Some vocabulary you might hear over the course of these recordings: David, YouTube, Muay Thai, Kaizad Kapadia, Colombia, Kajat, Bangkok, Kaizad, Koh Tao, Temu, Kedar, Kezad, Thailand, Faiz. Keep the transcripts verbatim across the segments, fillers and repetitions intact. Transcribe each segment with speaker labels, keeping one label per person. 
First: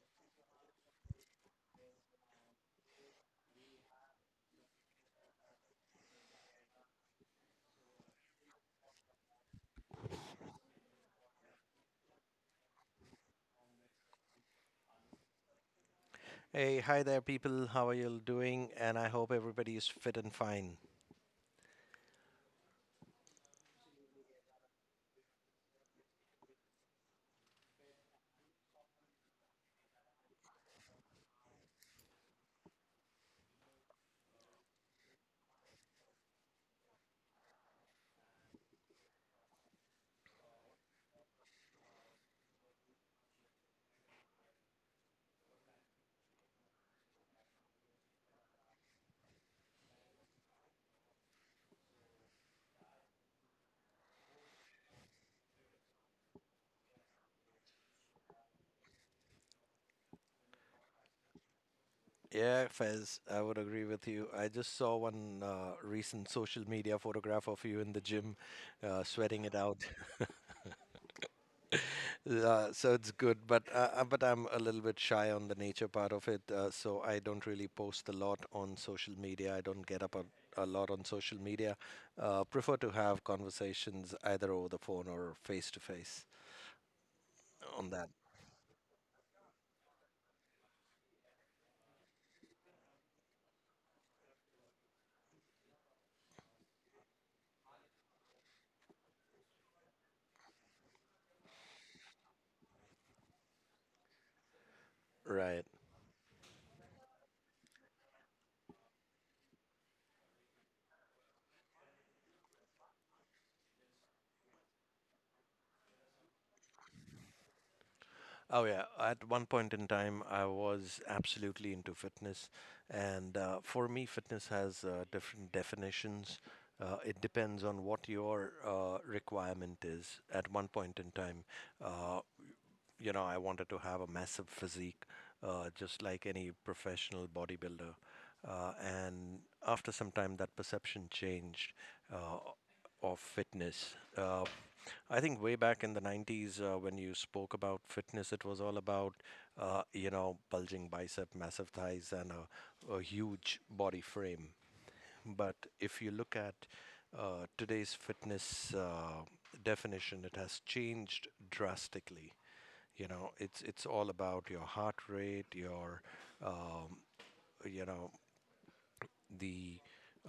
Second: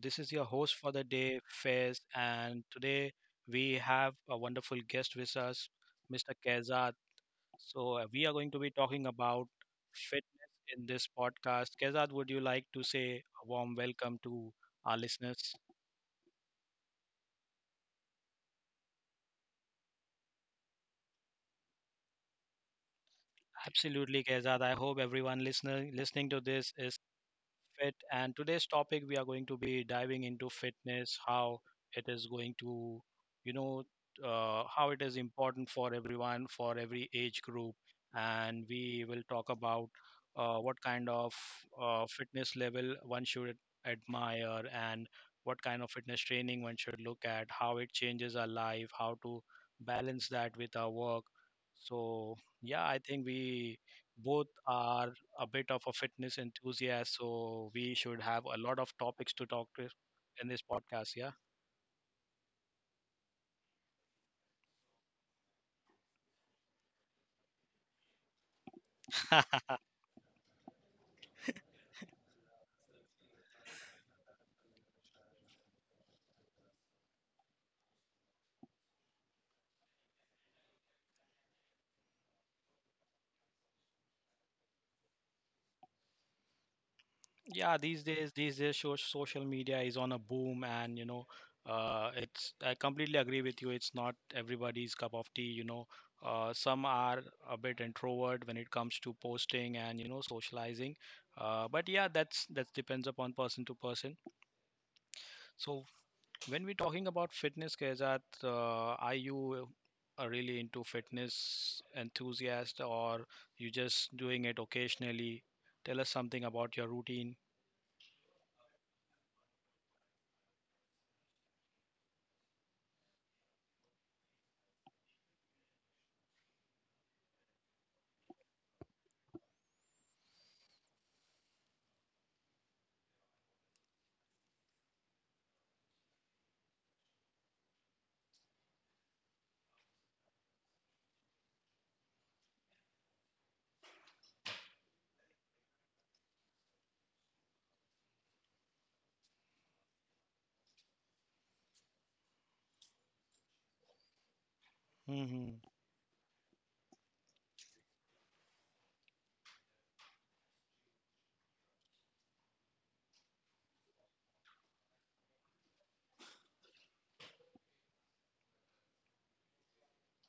Speaker 1: this is your host for the day, Faiz, and today we have a wonderful guest with us, Mister Kezad. So, uh, we are going to be talking about fitness in this podcast. Kezad, would you like to say a warm welcome to our listeners?
Speaker 2: Hey, hi there, people. How are you all doing? And I hope everybody is fit and fine.
Speaker 1: Absolutely, Kezad. I hope everyone listening listening to this is Fit. And today's topic, we are going to be diving into fitness, how it is going to, you know, uh, how it is important for everyone, for every age group. And we will talk about uh, what kind of uh, fitness level one should admire, and what kind of fitness training one should look at, how it changes our life, how to balance that with our work. So, yeah, I think we both are a bit of a fitness enthusiast, so we should have a lot of topics to talk to in this podcast. Yeah.
Speaker 2: Yeah, Fez, I would agree with you. I just saw one uh, recent social media photograph of you in the gym, uh, sweating it out. Uh, so it's good, but uh, uh, but I'm a little bit shy on the nature part of it. Uh, so I don't really post a lot on social media. I don't get up a, a lot on social media. Uh, prefer to have conversations either over the phone or face to face
Speaker 1: yeah
Speaker 2: on
Speaker 1: these
Speaker 2: that.
Speaker 1: days these days so- social media is on a boom, and you know uh, it's I completely agree with you. It's not everybody's cup of tea you know uh, Some are a bit introvert when it comes to posting and you know socializing. Uh, but yeah, that's that depends upon person to person.
Speaker 2: Right.
Speaker 1: So When we're talking about fitness, Kajat, uh, are you uh, really into fitness enthusiast, or you just doing it occasionally? Tell us something about your routine.
Speaker 2: Oh yeah, at one point in time, I was absolutely into fitness, and uh, for me, fitness has uh, different definitions. Uh, it depends on what your uh, requirement is at one point in time. Uh, you know, I wanted to have a massive physique, uh, just like any professional bodybuilder. Uh, and after some time, that perception changed uh, of fitness. Uh, I think way back in the nineties, uh, when you spoke about fitness, it was all about, uh, you know, bulging bicep, massive thighs, and a, a huge body frame. But
Speaker 1: Hmm.
Speaker 2: if you look at uh, today's fitness uh, definition, it has changed drastically. You know, it's it's all about your heart rate, your um, you know the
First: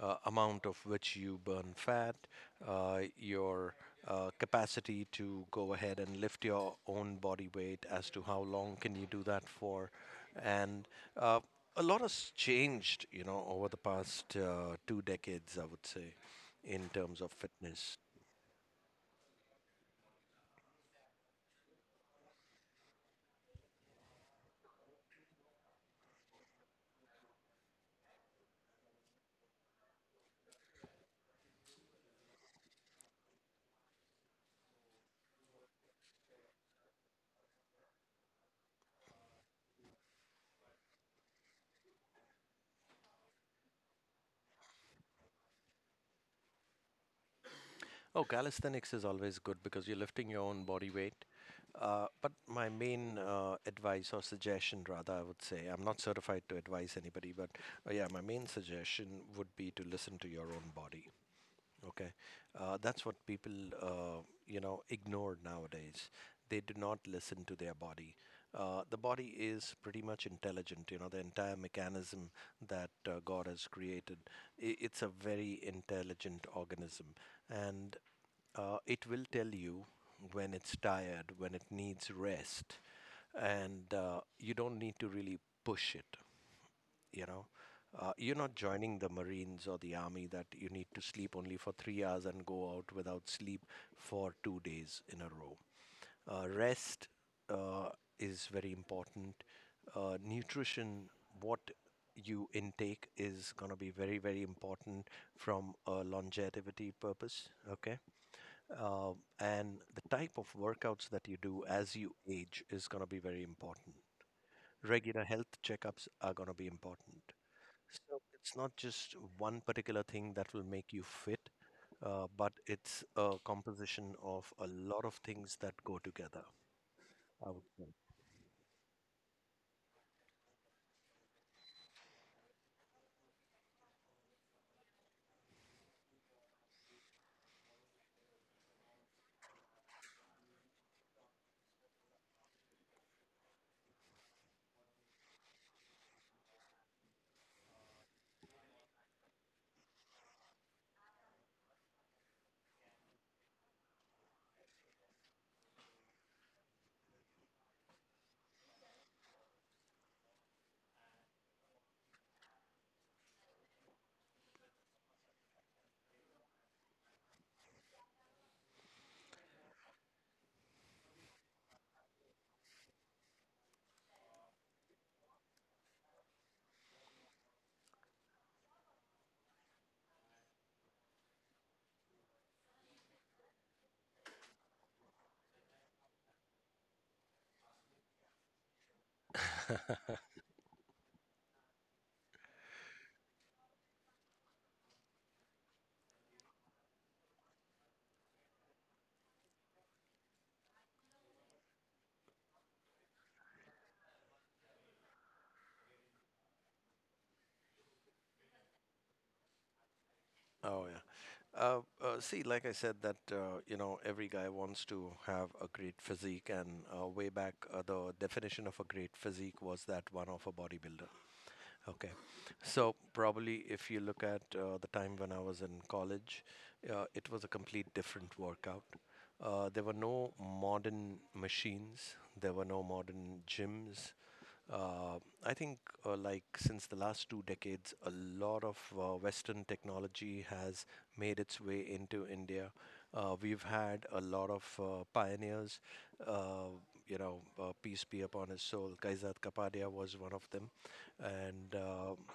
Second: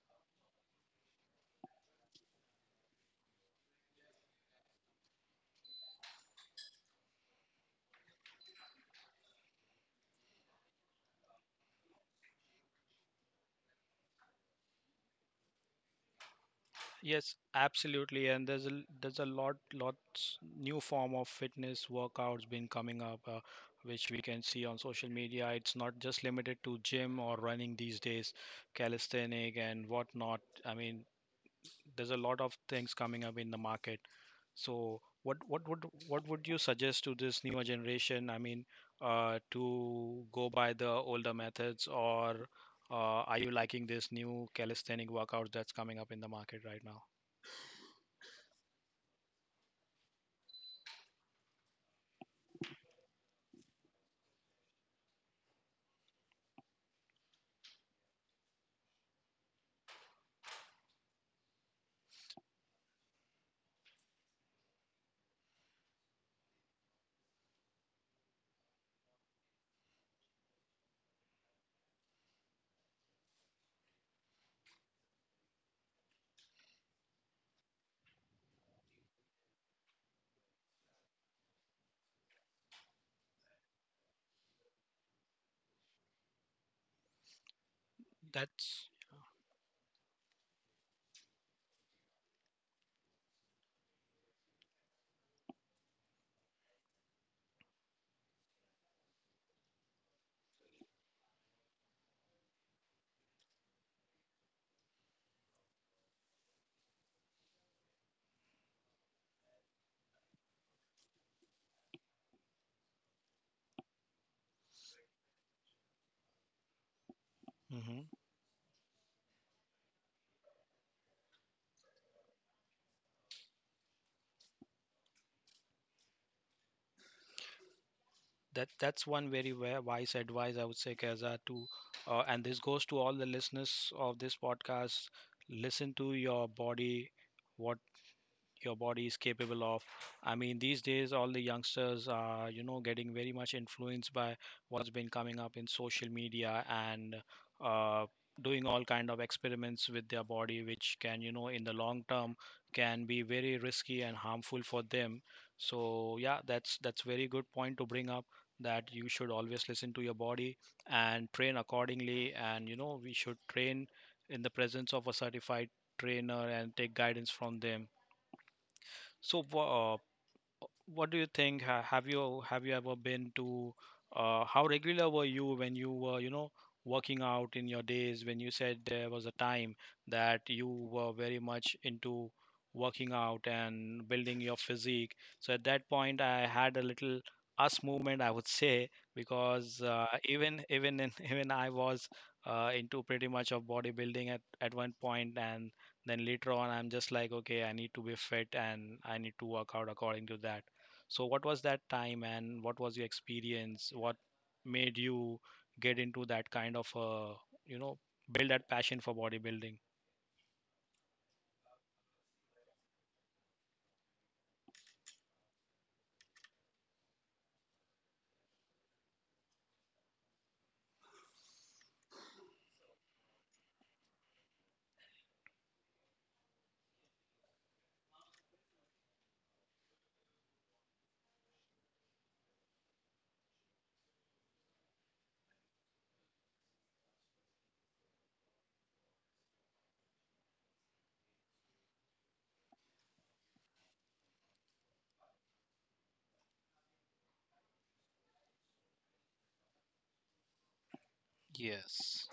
Speaker 2: uh, amount of which you burn fat, uh, your uh, capacity to go ahead and lift your own body weight as to how long can you do that for, and uh, a lot has changed, you know, over the past uh, two decades, I would say, in terms of
Speaker 1: Yes,
Speaker 2: fitness.
Speaker 1: absolutely. And there's a l- there's a lot lots new form of fitness workouts been coming up, uh, which we can see on social media. It's not just limited to gym or running these days, calisthenic and whatnot. I mean, there's a lot of things coming up in the market. So what what would what would you suggest to this newer generation? I mean, uh, to go by the older methods, or uh, are you liking this new calisthenic workout that's coming up in the market right now?
Speaker 2: Oh, calisthenics is always good because you're lifting your own body weight. Uh, but my main uh, advice or suggestion, rather, I would say, I'm not certified to advise anybody, but uh, yeah, my main suggestion would be to listen to your own body. Okay. Uh, that's what people, uh, you know, ignore nowadays. They do not listen to their body. Uh, the body is pretty much intelligent, you know, the entire mechanism that uh, God has created. i- It's a very intelligent organism. And uh, it will tell you when it's tired, when it needs rest, and uh, you don't need to really push it. You know uh, You're not
Speaker 1: That's...
Speaker 2: joining the marines or the army that you need to sleep only for three hours and go out without sleep for two days in a row. Uh, rest uh, is very important. Uh, nutrition, what you intake, is going to be very very important from a longevity purpose. Okay. uh, and the type of workouts that you do as you age is going to be very important. Regular health checkups are going to be important.
Speaker 1: Hmm.
Speaker 2: So it's not just one particular thing that will make you fit, uh, but it's a composition of a lot of things that go together. I would say.
Speaker 1: That that's one very wa- wise advice, I would say, Keza, to uh, and this goes to all the listeners of this podcast. Listen to your body, what your body is capable of. I mean, these days, all the youngsters are, you know, getting very much influenced by what's been coming up in social media, and uh, doing all kind of experiments with their body, which can, you know, in the long term, can be very risky and harmful for them. So yeah, that's that's very good point to bring up that you should always listen to your body and train accordingly. And you know, we should train in the presence of a certified trainer and take guidance from them. So, wha- uh, what do you think? Ha- Have you have you ever been to? Uh, how regular were you when you were, you know, working out in your days? When you said there was a time that you were very much into working out and building your physique. So at that point, I had a little us movement, I would say, because uh, even even in, even I was uh, into pretty much of bodybuilding at at one point, and then later on, I'm just like, okay, I need to be fit and I need to work out according to that. So, what was that time and what was your experience? What made you get into that kind of, uh, you know, build that passion for bodybuilding?
Speaker 2: Oh yeah. Uh, uh, see, like I said, that uh, you know, every guy wants to have a great physique, and uh, way back, uh, the definition of a great physique was that one of a bodybuilder. Okay. So probably if you look at uh, the time when I was in college, uh, it was a complete different workout. Uh, there were no modern machines. There were no modern gyms. Uh, I think, uh, like since the last two decades, a lot of uh, Western technology has made its way into India. Uh, we've had a lot of uh, pioneers. Uh, you know, uh, peace be upon his soul. Kaizad Kapadia was one of them. And uh,
Speaker 1: Yes.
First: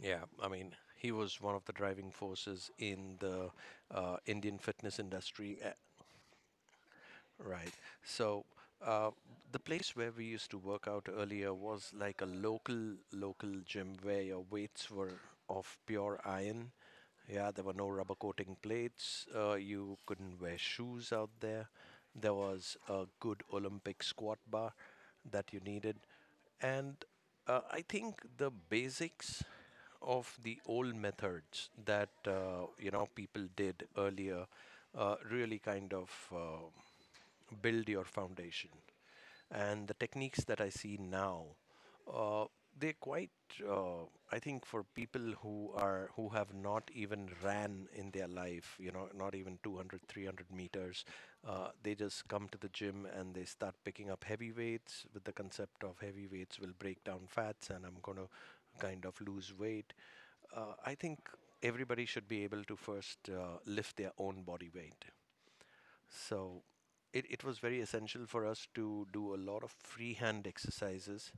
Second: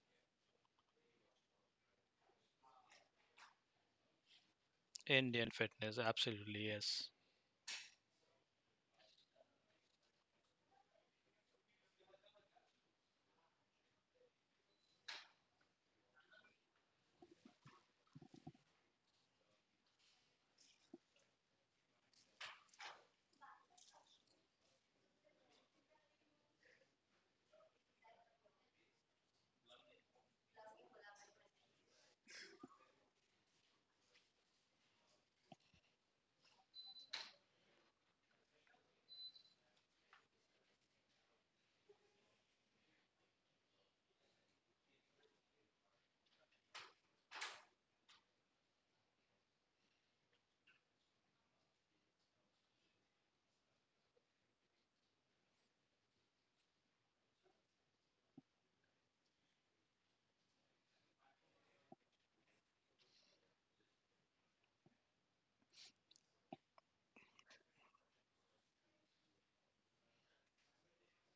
Speaker 2: yeah, I mean, he was one of the driving forces in the uh, Indian fitness
Speaker 1: Indian
Speaker 2: industry a-
Speaker 1: fitness, absolutely, yes.
Speaker 2: Right. So uh, the place where we used to work out earlier was like a local local gym where your weights were of pure iron. Yeah, there were no rubber coating plates. Uh, you couldn't wear shoes out there. There was a good Olympic squat bar that you needed, and uh, I think the basics of the old methods that uh, you know people did earlier uh, really kind of Uh, build your foundation. And the techniques that I see now, uh, they're quite. Uh, I think for people who are who have not even ran in their life, you know, not even two hundred, three hundred meters, uh, they just come to the gym and they start picking up heavy weights with the concept of heavy weights will break down fats and I'm going to kind of lose weight. Uh, I think everybody should be able to first uh, lift their own body weight, so it, it was very essential for us to do a lot of freehand exercises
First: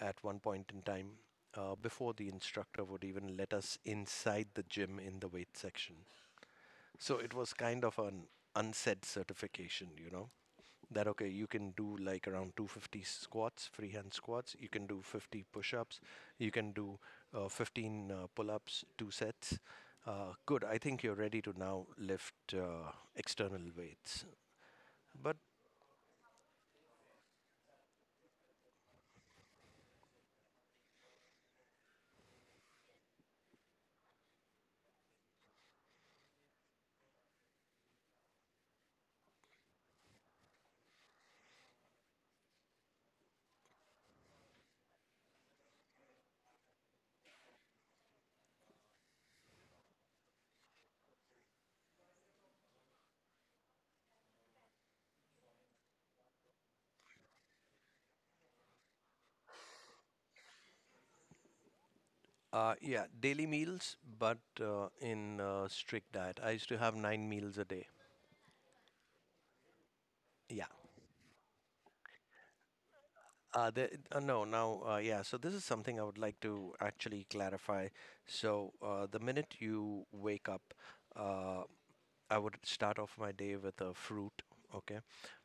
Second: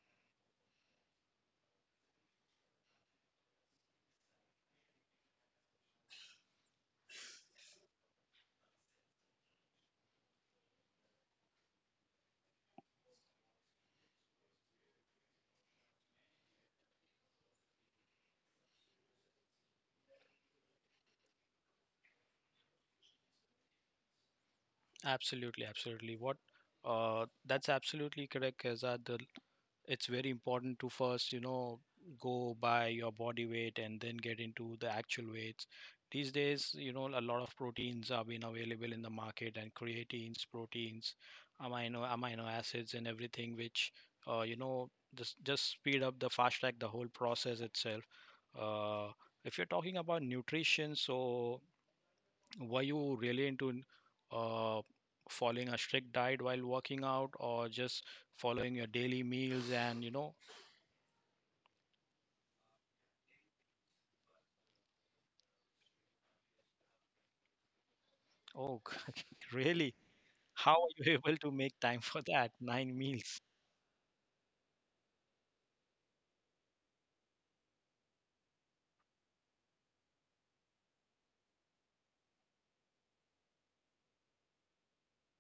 Speaker 2: at one point in time uh, before the instructor would even let us inside the gym in the weight section. So it was kind of an unsaid certification, you know, that okay, you can do like around two hundred fifty squats, freehand squats, you can do fifty push ups, you can do uh, fifteen uh, pull ups, two sets. Uh, good, I think you're ready to now lift uh, external weights. But
Speaker 1: Absolutely, absolutely. What uh that's absolutely correct, Kezad. The It's very important to first you know go by your body weight and then get into the actual weights. These days you know a lot of proteins are being available in the market, and creatines, proteins, amino amino acids and everything, which uh, you know just just speed up, the fast track the whole process itself. uh, if you're talking about nutrition, so were you really into uh, following a strict diet while working out, or just following your daily meals and you know
Speaker 2: uh, yeah, daily meals, but uh, in uh, strict diet. I used to have nine meals a day.
Speaker 1: Oh, God, really?
Speaker 2: Yeah.
Speaker 1: How are you able to make time for that? Nine meals.
Speaker 2: Uh, the, uh, no, now, uh, yeah, so this is something I would like to actually clarify. So, uh, the minute you wake up, uh, I would start off my day with a fruit. Okay.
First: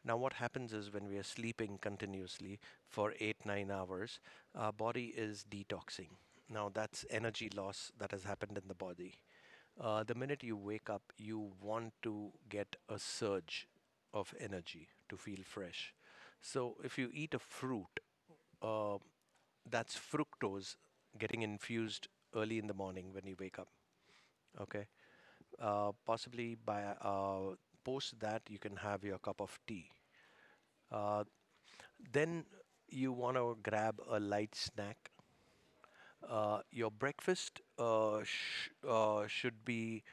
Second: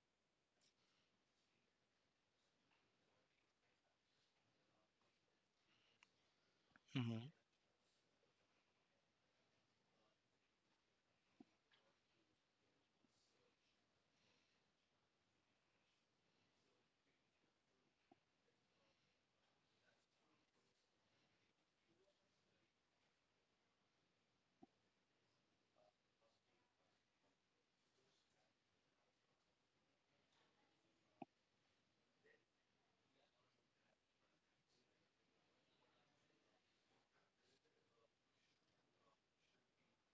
Speaker 2: Now, what happens is when we are sleeping continuously for eight, nine hours, our body is detoxing. Now, that's
Speaker 1: Mhm.
Speaker 2: energy loss that has happened in the body. Uh, the minute you wake up, you want to get a surge of energy to feel fresh. So if you eat a fruit, uh, that's fructose getting infused early in the morning when you wake up. Okay. Uh, possibly by uh, Post that, you can have your cup of tea. Uh, then you want to grab a light snack. Uh, your breakfast uh, sh- uh, should be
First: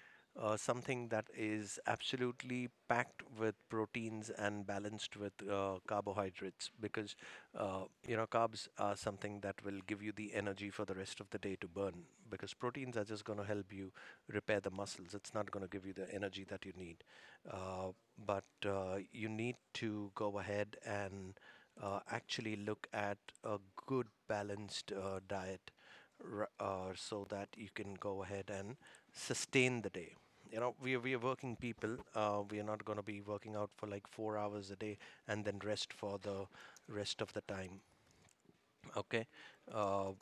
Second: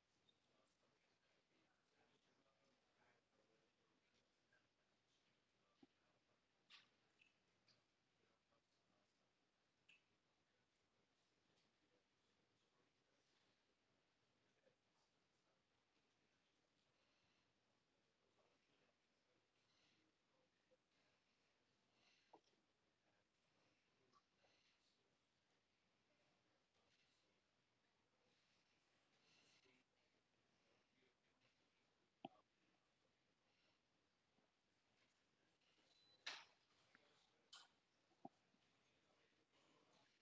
Speaker 2: uh, something that is absolutely packed with proteins and balanced with uh, carbohydrates, because uh, you know, carbs are something that will give you the energy for the rest of the day to burn, because proteins are just going to help you repair the muscles. It's not going to give you the energy that you need. Uh, but uh, You need to go ahead and uh, actually look at a good balanced uh, diet r- uh, so that you can go ahead and sustain the day. You know, we are, we are working people. Uh, we are not going to be working out for like four hours a day and then rest for the rest of the time. Okay. Uh,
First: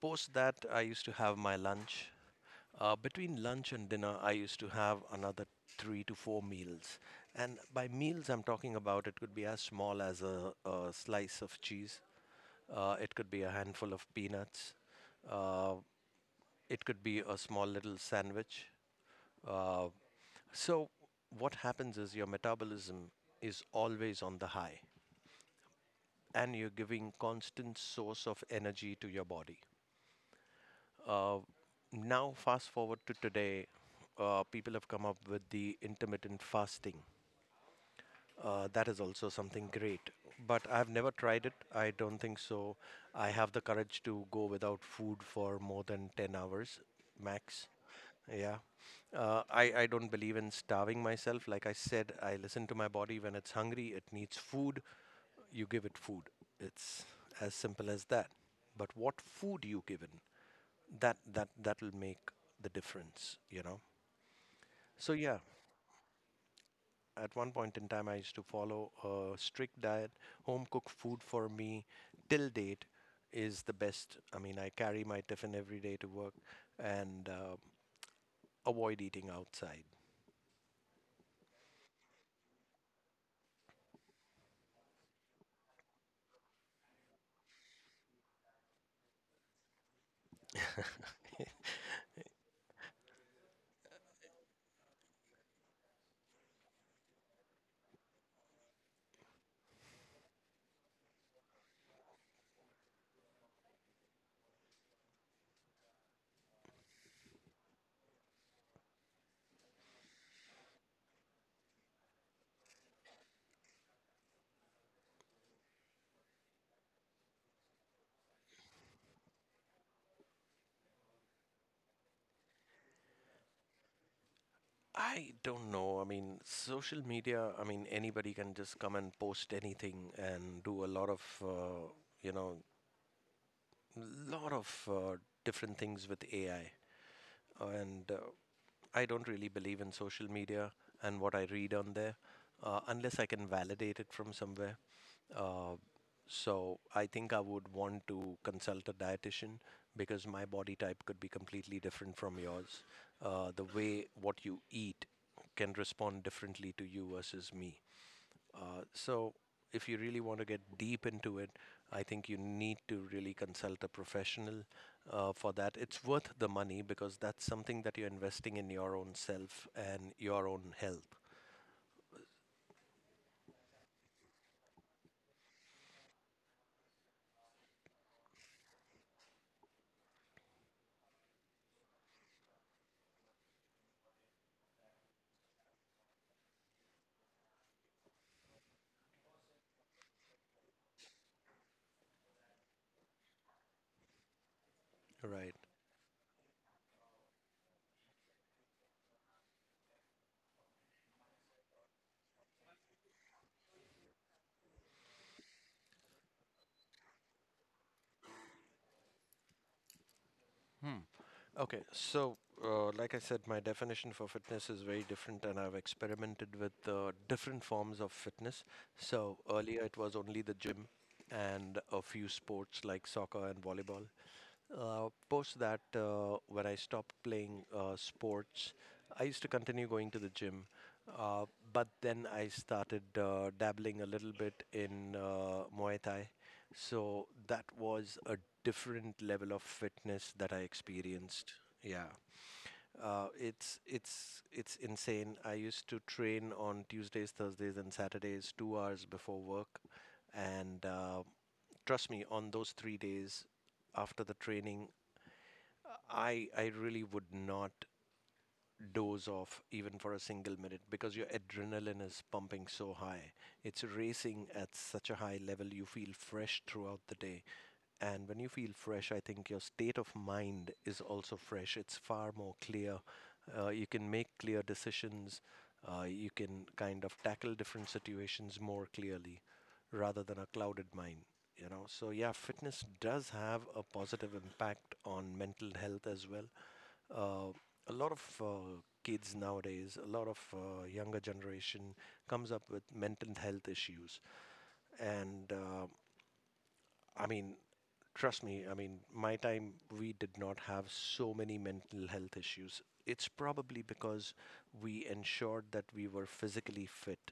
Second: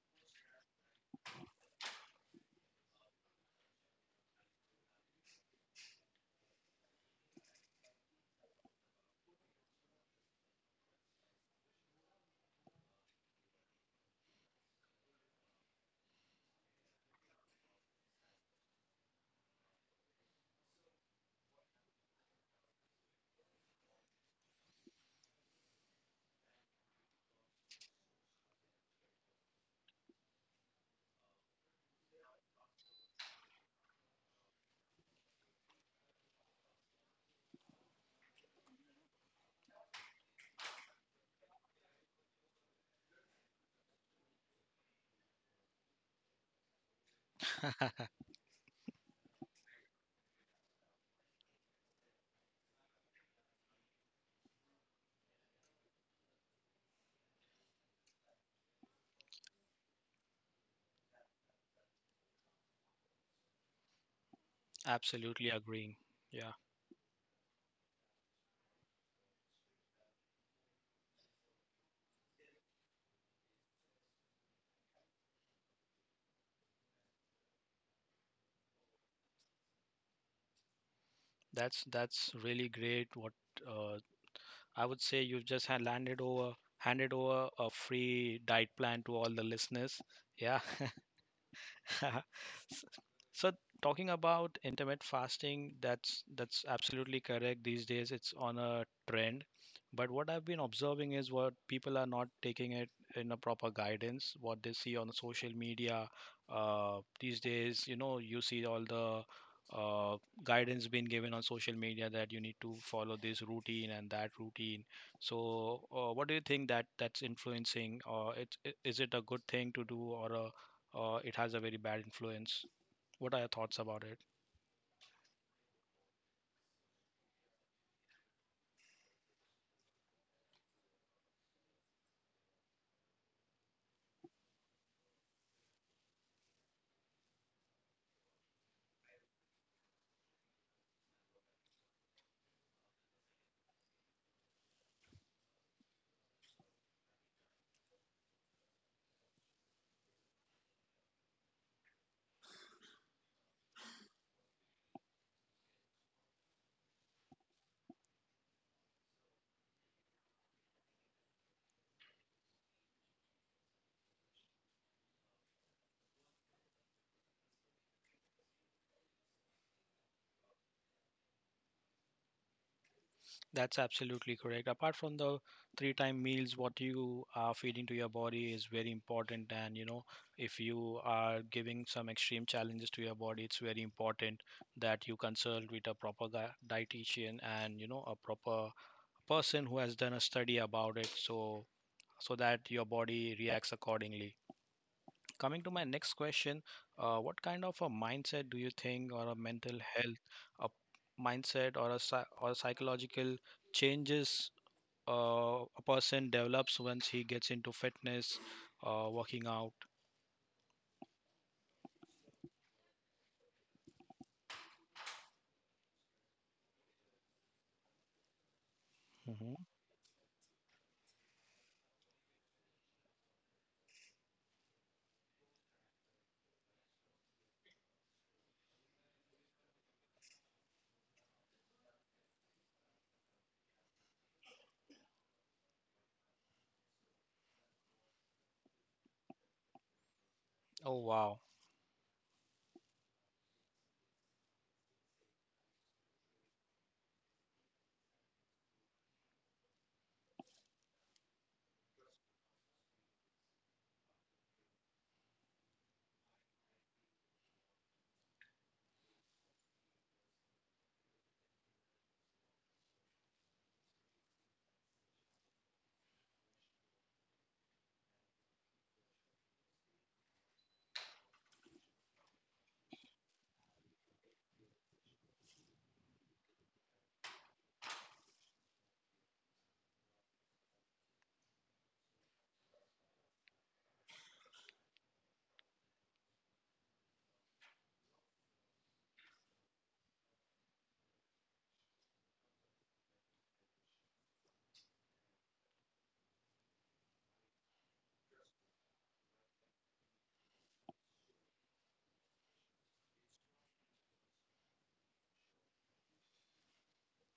Speaker 2: Post that, I used to have my lunch. Uh, between lunch and dinner, I used to have another three to four meals. And by meals, I'm talking about it could be as small as a, a slice of cheese, uh, it could be a handful of peanuts. Uh, it could be a small little sandwich. Uh, so, what happens is your metabolism is always on the high, and you're giving constant source of energy to your body. Uh, Now, fast forward to today, uh, people have come up with the intermittent fasting. Uh, that is also something great. But I've never tried it. I don't think so. I have the courage to go without food for more than ten hours max. Yeah. Uh, I, I don't believe in starving myself. Like I said, I listen to my body. When it's hungry, it needs food. You give it food. It's as simple as that. But what food you given, that that that'll make the difference, you know. So yeah,
Speaker 1: Absolutely agreeing. Yeah,
Speaker 2: at one point in time, I used to follow a strict diet. Home cooked food for me till date is the best. I mean, I carry my tiffin every day to work and uh, avoid eating outside.
Speaker 1: that's that's really great. What uh, I would say, you've just had landed over handed over a free diet plan to all the listeners. Yeah, S- so, talking about intermittent fasting, that's that's absolutely correct. These days it's on a trend, but what I've been observing is what people are not taking it in a proper guidance, what they see on the social media. Uh, these days you know you see all the uh, guidance being given on social media, that you need to follow this routine and that routine. So uh, what do you think, that that's influencing, or it, i- is it a good thing to do, or a uh, it has a very bad influence. What are your thoughts about it?
Speaker 2: I don't know. I mean, social media, I mean, anybody can just come and post anything and do a lot of, uh, you know, lot of uh, different things with A I. and uh, I don't really believe in social media and what I read on there, uh, unless I can validate it from somewhere. Uh, so I think I would want to consult a dietitian, because my body type could be completely different from yours. Uh, the way what you eat can respond differently to you versus me. Uh, so, if you really want to get deep into it, I think you need to really consult a professional uh, for that. It's worth the money, because that's something that you're investing in your own self and your own health.
Speaker 1: That's absolutely correct. Apart from the three time meals, what you are feeding to your body is very important. And, you know, if you are giving some extreme challenges to your body, it's very important that you consult with a proper gui- dietitian, and, you know, a proper person who has done a study about it, so so that your body reacts accordingly.
Speaker 2: Right.
Speaker 1: Coming to my next question, uh, what kind of a mindset do you think, or a mental health, a mindset, or a psy- or psychological changes uh, a person develops once he gets into fitness, uh, working out?
Speaker 2: Hmm. Okay, so uh, like I said, my definition for fitness is very different, and I've experimented with uh, different forms of fitness. So
Speaker 1: Hmm.
Speaker 2: earlier it was only the gym and a few sports like soccer and volleyball. Uh, post that, uh, when I stopped playing uh, sports, I used to continue going to the gym, uh, but then I started uh, dabbling a little bit in uh, Muay Thai, so that was a different level of fitness that I
Speaker 1: Oh, wow.
Speaker 2: experienced. Yeah. Uh, it's it's it's insane. I used to train on Tuesdays, Thursdays, and Saturdays, two hours before work, and uh, trust me, on those three days after the training, I I really would not doze off even for a single minute because your adrenaline is pumping so high. It's racing at such a high level, you feel fresh throughout the day. And when you feel fresh, I think your state of mind is also fresh. It's far more clear. Uh, you can make clear decisions. Uh, you can kind of tackle different situations more clearly rather than a clouded mind you know So yeah, fitness does have a positive impact on mental health as well. Uh, a lot of uh, kids nowadays, a lot of uh, younger generation, comes up with mental health issues. And uh, I mean, trust me, I mean, my time, we did not have so many mental health issues. It's probably because we ensured that we were physically fit.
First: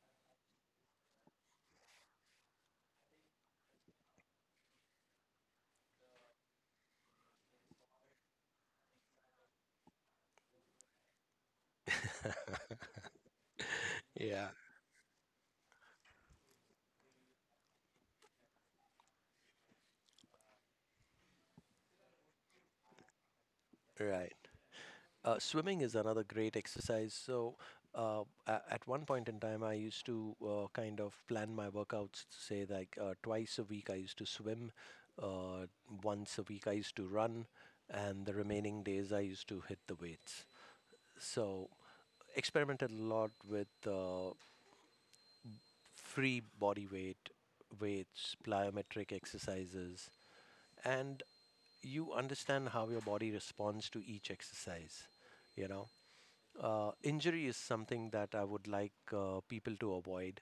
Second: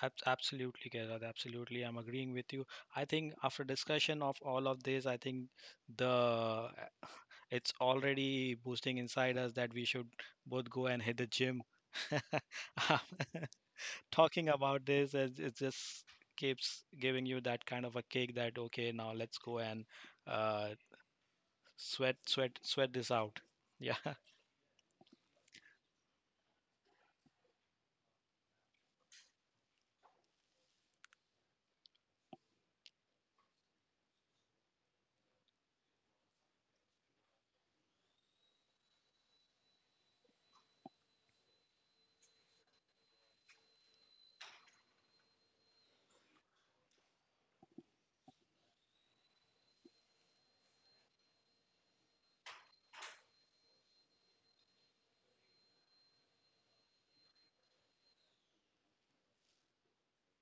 Speaker 1: Ab- Absolutely, Kedar. Absolutely. I'm agreeing with you. I think after discussion of all of this, I think the it's already boosting inside us that we should both go and hit the gym. Talking
Speaker 2: Yeah,
Speaker 1: about this, it, it just keeps giving you that kind of a kick, that okay, now let's go and uh, sweat sweat sweat this out. Yeah.
Speaker 2: right. Uh, swimming is another great exercise. So, uh, a- at one point in time, I used to uh, kind of plan my workouts, say like uh, twice a week I used to swim, uh, once a week I used to run, and the remaining days I used to hit the weights. So, experimented a lot with uh, free body weight, weights, plyometric exercises, and you understand how your body responds to each exercise. You know, uh, injury is something that I would like uh, people to avoid.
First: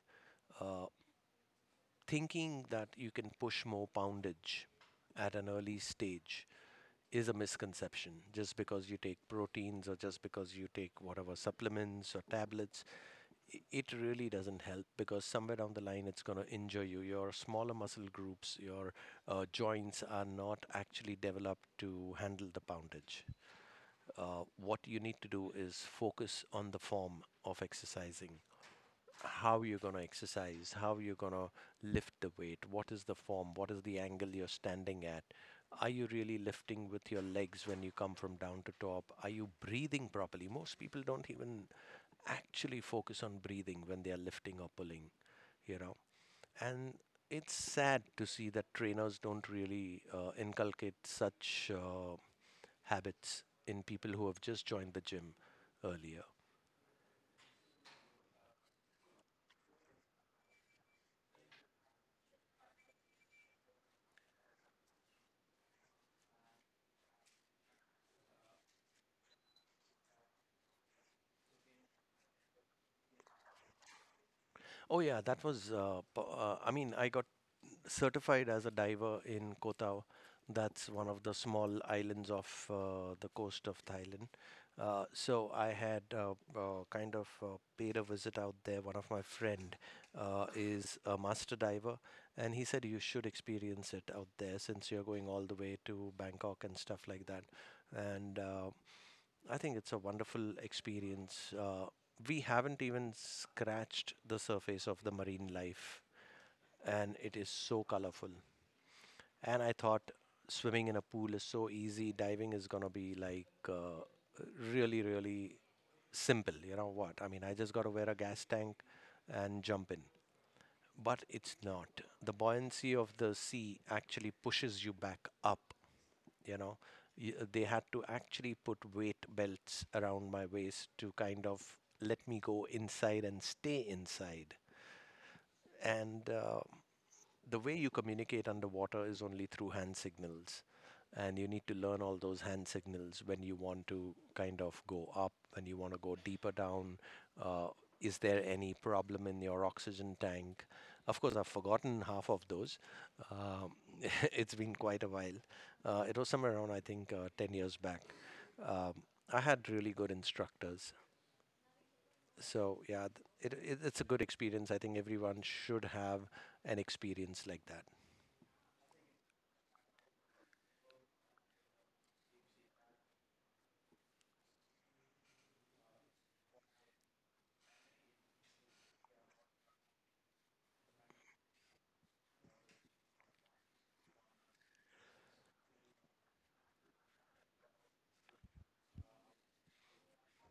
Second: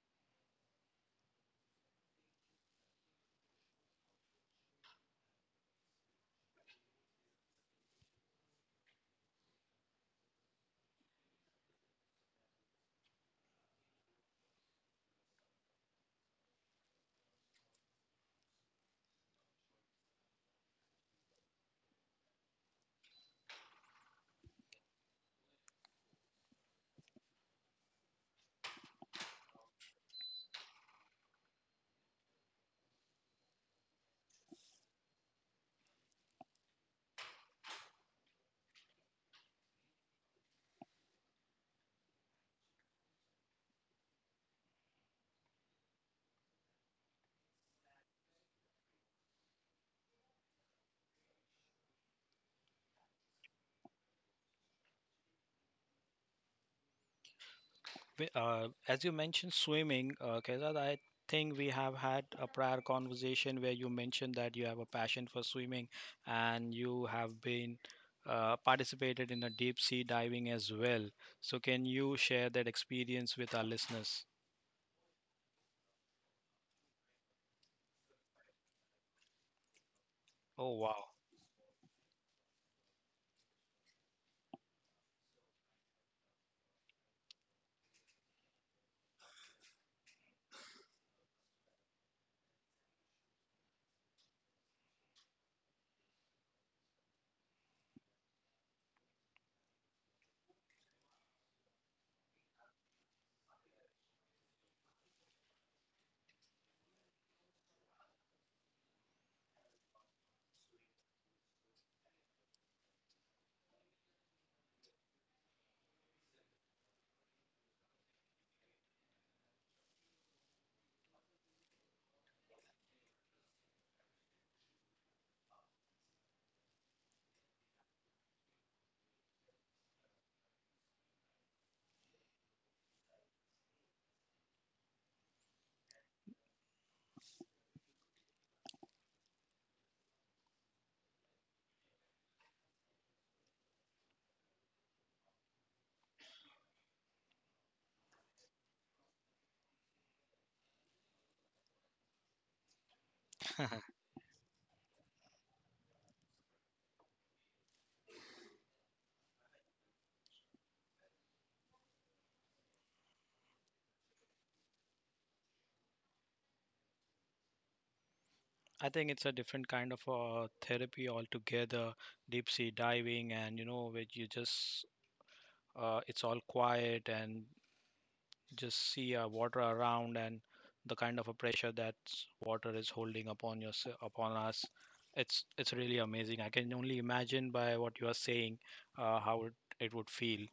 Speaker 2: Uh, thinking that you can push more poundage at an early stage is a misconception. Just because you take proteins or just because you take whatever supplements or tablets, it really doesn't help because somewhere down the line it's going to injure you, your smaller muscle groups, your uh, joints are not actually developed to handle the poundage. Uh, what you need to do is focus on the form of exercising: how you're going to exercise, how you're going to lift the weight, what is the form, what is the angle you're standing at. Are you really lifting with your legs when you come from down to top? Are you breathing properly? Most people don't even actually focus on breathing when they are lifting or pulling, you know. And it's sad to see that trainers don't really uh, inculcate such uh, habits in people who have just joined the gym earlier.
Speaker 1: We- uh, as you mentioned swimming, uh, Kaizad, I think we have had a prior conversation where you mentioned that you have a passion for swimming, and you have been uh, participated in a deep sea diving as well, so can you share that experience with our listeners?
Speaker 2: Oh yeah, that was. Uh, po- uh, I mean, I got certified as a diver in Koh Tao.
Speaker 1: Oh
Speaker 2: That's one
Speaker 1: wow.
Speaker 2: of the small islands of uh, the coast of Thailand. Uh, so I had uh, uh, kind of uh, paid a visit out there. One of my friend uh, is a master diver, and he said you should experience it out there since you're going all the way to Bangkok and stuff like that. And uh, I think it's a wonderful experience. Uh, we haven't even scratched the surface of the marine life, and it is so colorful. And I thought swimming in a pool is so easy, diving is gonna be like uh, really, really simple. You know what? I mean, I just gotta wear a gas tank and jump in. But it's not. The buoyancy of the sea actually pushes you back up. You know, Y- they had to actually put weight belts around my waist to kind of let me go inside and stay inside. And uh, the way you communicate underwater is only through hand signals. And you need to learn all those hand signals when you want to kind of go up, when you want to go deeper down. Uh, is there any problem in your oxygen tank? Of course, I've forgotten half of those. Um, it's been quite a while. Uh, it was somewhere around, I think, uh, ten years back. Um, I had really good instructors, so yeah, th- it, it it's a good experience. I think everyone should have an experience like that.
Speaker 1: I think it's a different kind of uh, therapy altogether. Deep sea diving, and you know, where you just uh, it's all quiet and just see uh, water around, and the kind of a pressure that water is holding upon your upon us. It's it's really amazing. I can only imagine by what you are saying uh, how it, it would feel.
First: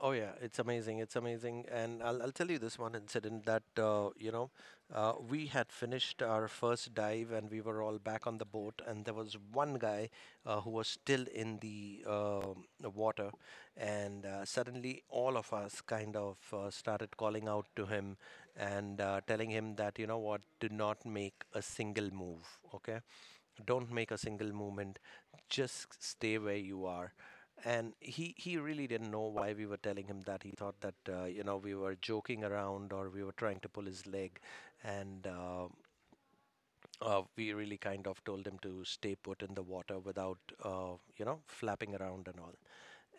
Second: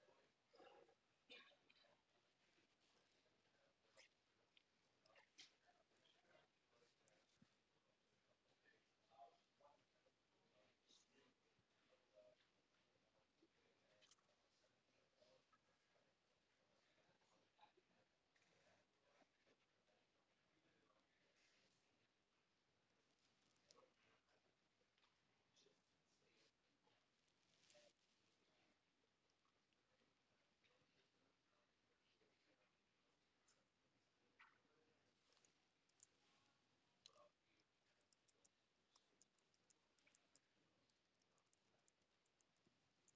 Speaker 2: Oh yeah, it's amazing. It's amazing, and I'll I'll tell you this one incident that uh, you know, uh, we had finished our first dive and we were all back on the boat, and there was one guy uh, who was still in the um, the water, and uh, suddenly all of us kind of uh, started calling out to him and uh, telling him that, you know what, do not make a single move, okay? Don't make a single movement. Just stay where you are. And he he really didn't know why we were telling him that. He thought that uh, you know, we were joking around or we were trying to pull his leg. And uh, uh, We really kind of told him to stay put in the water without uh, you know, flapping around and all.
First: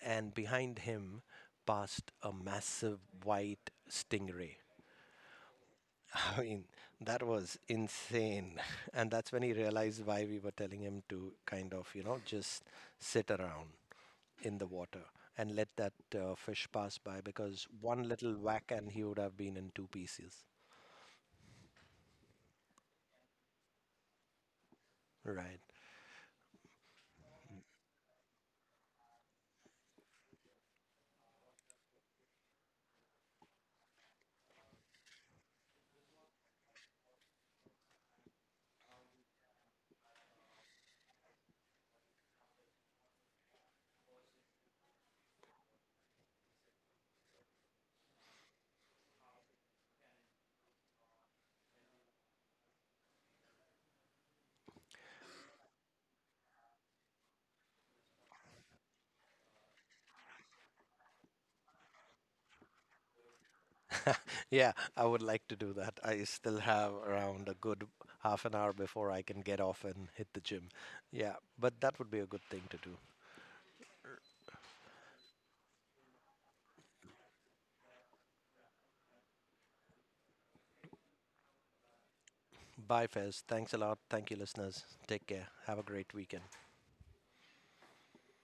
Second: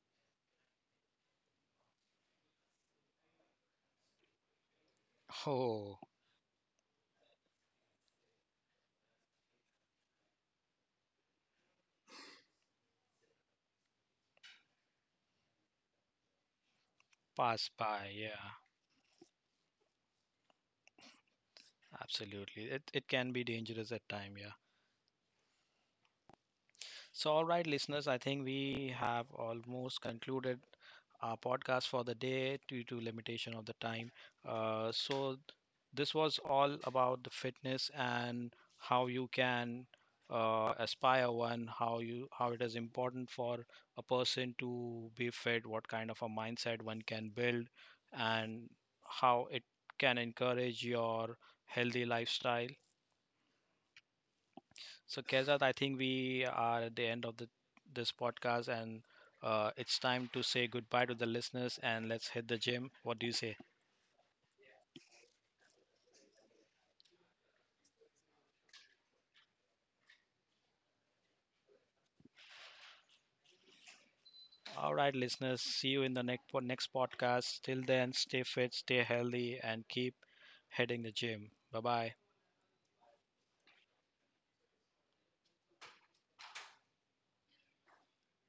Speaker 2: And behind him passed a massive white stingray.
Speaker 1: Oh,
Speaker 2: I mean, that was insane. And that's when he realized why we were telling him to kind of, you know, just sit around in the water and let that uh, fish pass by, because
Speaker 1: pass
Speaker 2: one
Speaker 1: by.
Speaker 2: little
Speaker 1: Yeah,
Speaker 2: whack and he would have been in two pieces.
Speaker 1: absolutely. It it can be dangerous at time. yeah.
Speaker 2: Right.
Speaker 1: So, all right, listeners, I think we have almost concluded our podcast for the day due to limitation of the time. Uh, so, this was all about the fitness, and how you can uh, aspire one, how you how it is important for a person to be fit, what kind of a mindset one can build, and how it can encourage your healthy lifestyle. So, Kezat, I think we are at the end of the, this podcast, and uh, it's time to say goodbye to the listeners and let's hit the gym. What do you say?
Speaker 2: Yeah, I would like to do that. I still have around a good half an hour before I can get off and hit the gym. Yeah, but that would be a good thing to do.
Speaker 1: All right, listeners, see you in the next po- next podcast. Till then, stay fit, stay healthy, and keep hitting the gym. Bye bye.
Speaker 2: Bye, Fez. Thanks a lot. Thank you, listeners. Take care. Have a great weekend.